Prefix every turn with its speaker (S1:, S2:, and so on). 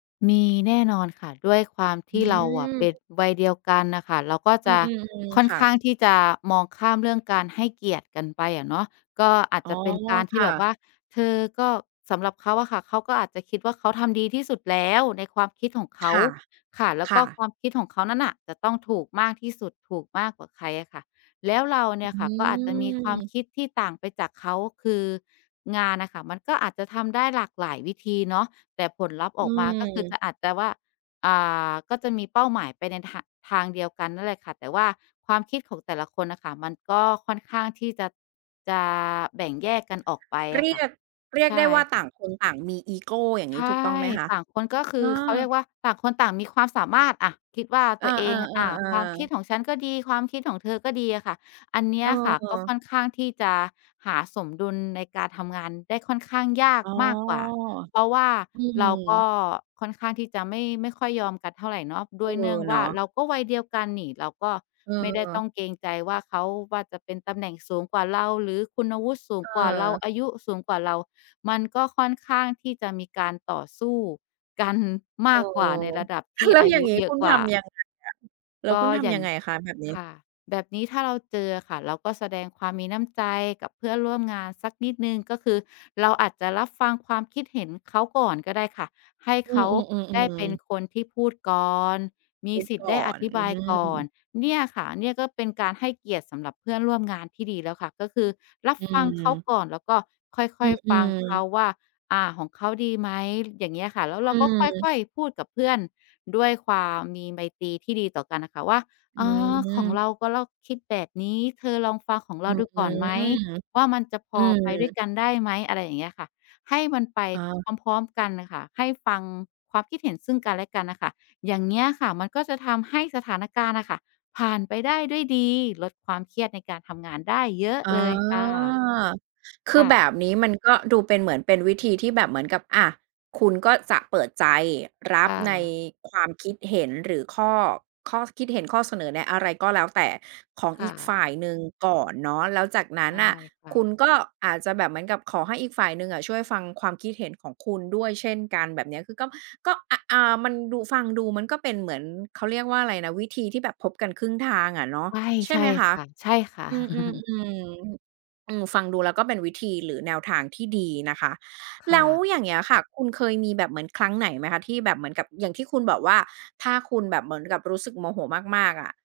S1: มีแน่นอนค่ะ ด้วยความท
S2: อื
S1: ี่ เราอะ
S2: ม
S1: เป็นวัยเดียวกันน่ะค่ะ เราก็
S2: อื
S1: จะ
S2: ม ๆ
S1: ค่อ
S2: ๆ
S1: น
S2: ค่
S1: ข
S2: ะ
S1: ้างที่จะมองข้ามเรื่องการให้เกียรติกันไปอะเนาะ ก็อาจ
S2: อ๋
S1: จ
S2: อ
S1: ะเป็นการท
S2: ค
S1: ี่
S2: ่
S1: แบบ
S2: ะ
S1: ว่า เธอก็ สำหรับเขาอะค่ะ เขาก็อาจจะคิดว่าเขาทำดีที่สุดแล้วในความคิดของเข
S2: ค
S1: า
S2: ่ะ
S1: ค่ะ แล้ว
S2: ค
S1: ก็
S2: ่ะ
S1: ความคิดของเขานั้นน่ะจะต้องถูกมากที่สุด ถูกมากกว่าใครอะค่ะ แล้วเราเน
S2: อ
S1: ี
S2: ื
S1: ่ยค่ะก็อาจจะมีความ
S2: ม
S1: คิดที่ต่างไปจากเขา คืองานน่ะค่ะมันก็อาจจะทำได้หลากหลายวิธีเนาะ แต่ผลลัพธ์
S2: อื
S1: ออกมาก็คือจ
S2: ม
S1: ะ อาจจะว่า อ่า ก็จะมีเป้าหมายไปในทา ทางเดียวกันนั่นแหละค่ะ แต่ว่าความคิดของแต่ละคนน่ะค่ะมันก็ค่อนข้างที่จะ จะแบ่งแยกกันออกไป
S2: เ
S1: อ
S2: รี
S1: ะค่ะ
S2: ยก เรีย
S1: ใ
S2: ก
S1: ช
S2: ได
S1: ่
S2: ้ว่า
S1: ค
S2: ต่
S1: ่
S2: า
S1: ะ
S2: งคนต่างมีอีโก อย่าง
S1: ใ
S2: งี
S1: ช
S2: ้ ถู
S1: ่
S2: กต้องไหมคะ?
S1: ต่างคนก็คื
S2: อ
S1: อ เขาเรี
S2: า
S1: ยกว่า ต่างคนต่างมีความสามารถ อา คิดว่า
S2: อ
S1: ต
S2: า
S1: ัวเอง อา ความค
S2: ๆ
S1: ิด
S2: ๆ ๆ
S1: ของฉันก็ดี ความคิดของเธอก็ดีอะค่ะ อันเนี
S2: เ
S1: ้ยอะค่ะก็ค
S2: ออ
S1: ่อนข้างที่จะหาสมดุลในการทำงานได้ค่อนข้างยาก
S2: อ๋อ
S1: มากกว่า เพราะว่า
S2: อื
S1: เราก็
S2: ม
S1: ค่อนข้างที่จะไม่ ไม่ค่อยยอมกันเท่าไหร่เนาะ ด
S2: เอ
S1: ้
S2: อ
S1: วยเนื่องว
S2: เน
S1: ่
S2: า
S1: า
S2: ะ
S1: เราก็วัยเดียวกันนี่ เราก็ไม่ได้ต้
S2: เออ
S1: องเกรงใจว่าเขา ว่าจะเป็นตำแหน่งสูงกว่าเรา หรือคุณวุฒิสูงกว่าเรา
S2: เออ
S1: อายุสูงกว่าเรา มันก็ค่อนข้างที่จะมีการต่อสู้กันม
S2: เอ
S1: า
S2: อ
S1: กกว่าในระดับที่
S2: แล้ว
S1: อา
S2: อย่
S1: ย
S2: าง
S1: ุ
S2: นี้
S1: เยอ
S2: ค
S1: ะ
S2: ุณ
S1: กว
S2: ท
S1: ่า
S2: ำยังไงล่ะ แล้ว
S1: ก็
S2: คุณท
S1: อย่
S2: ำย
S1: า
S2: ั
S1: ง
S2: งไงคะแบบนี้?
S1: ค่ะ แบบนี้ถ้าเราเจออะค่ะ เราก็แสดงความมีน้ำใจกับเพื่อนร่วมงานสักนิดหนึ่ง ก็คือเราอาจจะรับฟังความคิดเห็นเขาก่อนก็ได้ค่ะ ให้
S2: อื
S1: เข
S2: อ
S1: าได้เป็
S2: ๆ ๆ
S1: น
S2: ๆ
S1: คนที่พูดก่อน ม
S2: พ
S1: ี
S2: ูด
S1: สิทธ
S2: ก
S1: ิ์ได้
S2: ่อ
S1: อ
S2: น
S1: ธิ
S2: อ
S1: บ
S2: ื
S1: ายก่อน
S2: ม
S1: เนี่ยค่ะ เนี่ยก็เป็นการให้เกียรติสำหรับเพื่อนร่วมงานที่ดีแล้วค่ะ ก็คือรับ
S2: อื
S1: ฟังเขา
S2: ม
S1: ก่อน แล้วก็ค่
S2: อื
S1: อย ๆ ฟังเขา
S2: อ ๆ
S1: ว่า อา ของเขาดีไหม ล อย่างเงี้ยค่ะ แล้วเ
S2: อ
S1: ร
S2: ื
S1: าก็ค
S2: ม
S1: ่อย ๆ พูดกับเพื่อนด้วยความมีไมตรีที่ดีต่อกันอะค่ะว่า
S2: อื
S1: "อา ของ
S2: ม
S1: เรา ก็เราคิดแบบนี้ เธอลองฟังของเ
S2: อ
S1: รา
S2: ื้
S1: ด
S2: อ
S1: ู
S2: ฮ
S1: ก
S2: ื
S1: ่
S2: อ
S1: อนไหมว่ามันจะพ
S2: อื
S1: อไปด้วย
S2: ม
S1: กันได้ไหม?" อะไรอย่างเงี้ยอะค่ะ ให้มันไป
S2: อ๋อ
S1: พร้อม ๆ กันน่ะค่ะ ให้ฟังความคิดเห็นซึ่งกันและกันน่ะค่ะ อย่างเงี้ยอะค่ะมันก็จะทำให้สถานการณ์อะค่ะผ่านไปได้ด้วยดี ลดความเครียดในการทำงานได้เยอะ
S2: อ๋อ
S1: เลยค่ะ
S2: คื
S1: ค
S2: อ
S1: ่
S2: แบ
S1: ะ
S2: บนี้มันก็ดูเป็น เหมือนเป็นวิธีที่แบบเหมือนกับ อา คุณก็จะเปิดใจรั
S1: ค
S2: บ
S1: ่
S2: ใน
S1: ะ
S2: ความคิดเห็น หรือข้อ ข้อคิดเห็น ข้อเสนอในอะไรก็แล้วแต่ของ
S1: ค
S2: อ
S1: ่
S2: ีกฝ
S1: ะ
S2: ่ายหนึ่งก่อนเนาะ แล้วจากนั
S1: ใ
S2: ้
S1: ช
S2: น
S1: ่
S2: น่ะ
S1: ค่
S2: คุ
S1: ะ
S2: ณก็อาจจะแบบเหมือนกับขอให้อีกฝ่ายหนึ่งอะช่วยฟังความคิดเห็นของคุณด้วยเช่นกัน แบบเนี้ย คือก็ ก็ อ อา มันดู ฟังดูมันก็เป็นเหมือน เขาเรียกว่าอะไรนะ วิธีที่แบบพบกันครึ่งทางอะเนาะ
S1: ใช่
S2: ใช่
S1: ใช
S2: ไ
S1: ่
S2: หมค
S1: ค
S2: ะ
S1: ่ะ ใช่ค่ะ
S2: อืม ๆ ๆ อืม ฟังดูแล้วก็เป็นวิธีหรือแนวทางที่ดีนะคะ
S1: ค
S2: แล
S1: ่
S2: ้ว
S1: ะ
S2: อย่างเงี้ยค่ะ คุณเคยมีแบบเหมือนครั้งไหนไหมคะที่แบบเหมือนกับ อย่างที่คุณบอกว่า ถ้าคุณแบบเหมือนกับรู้สึกโมโหมาก ๆ อะ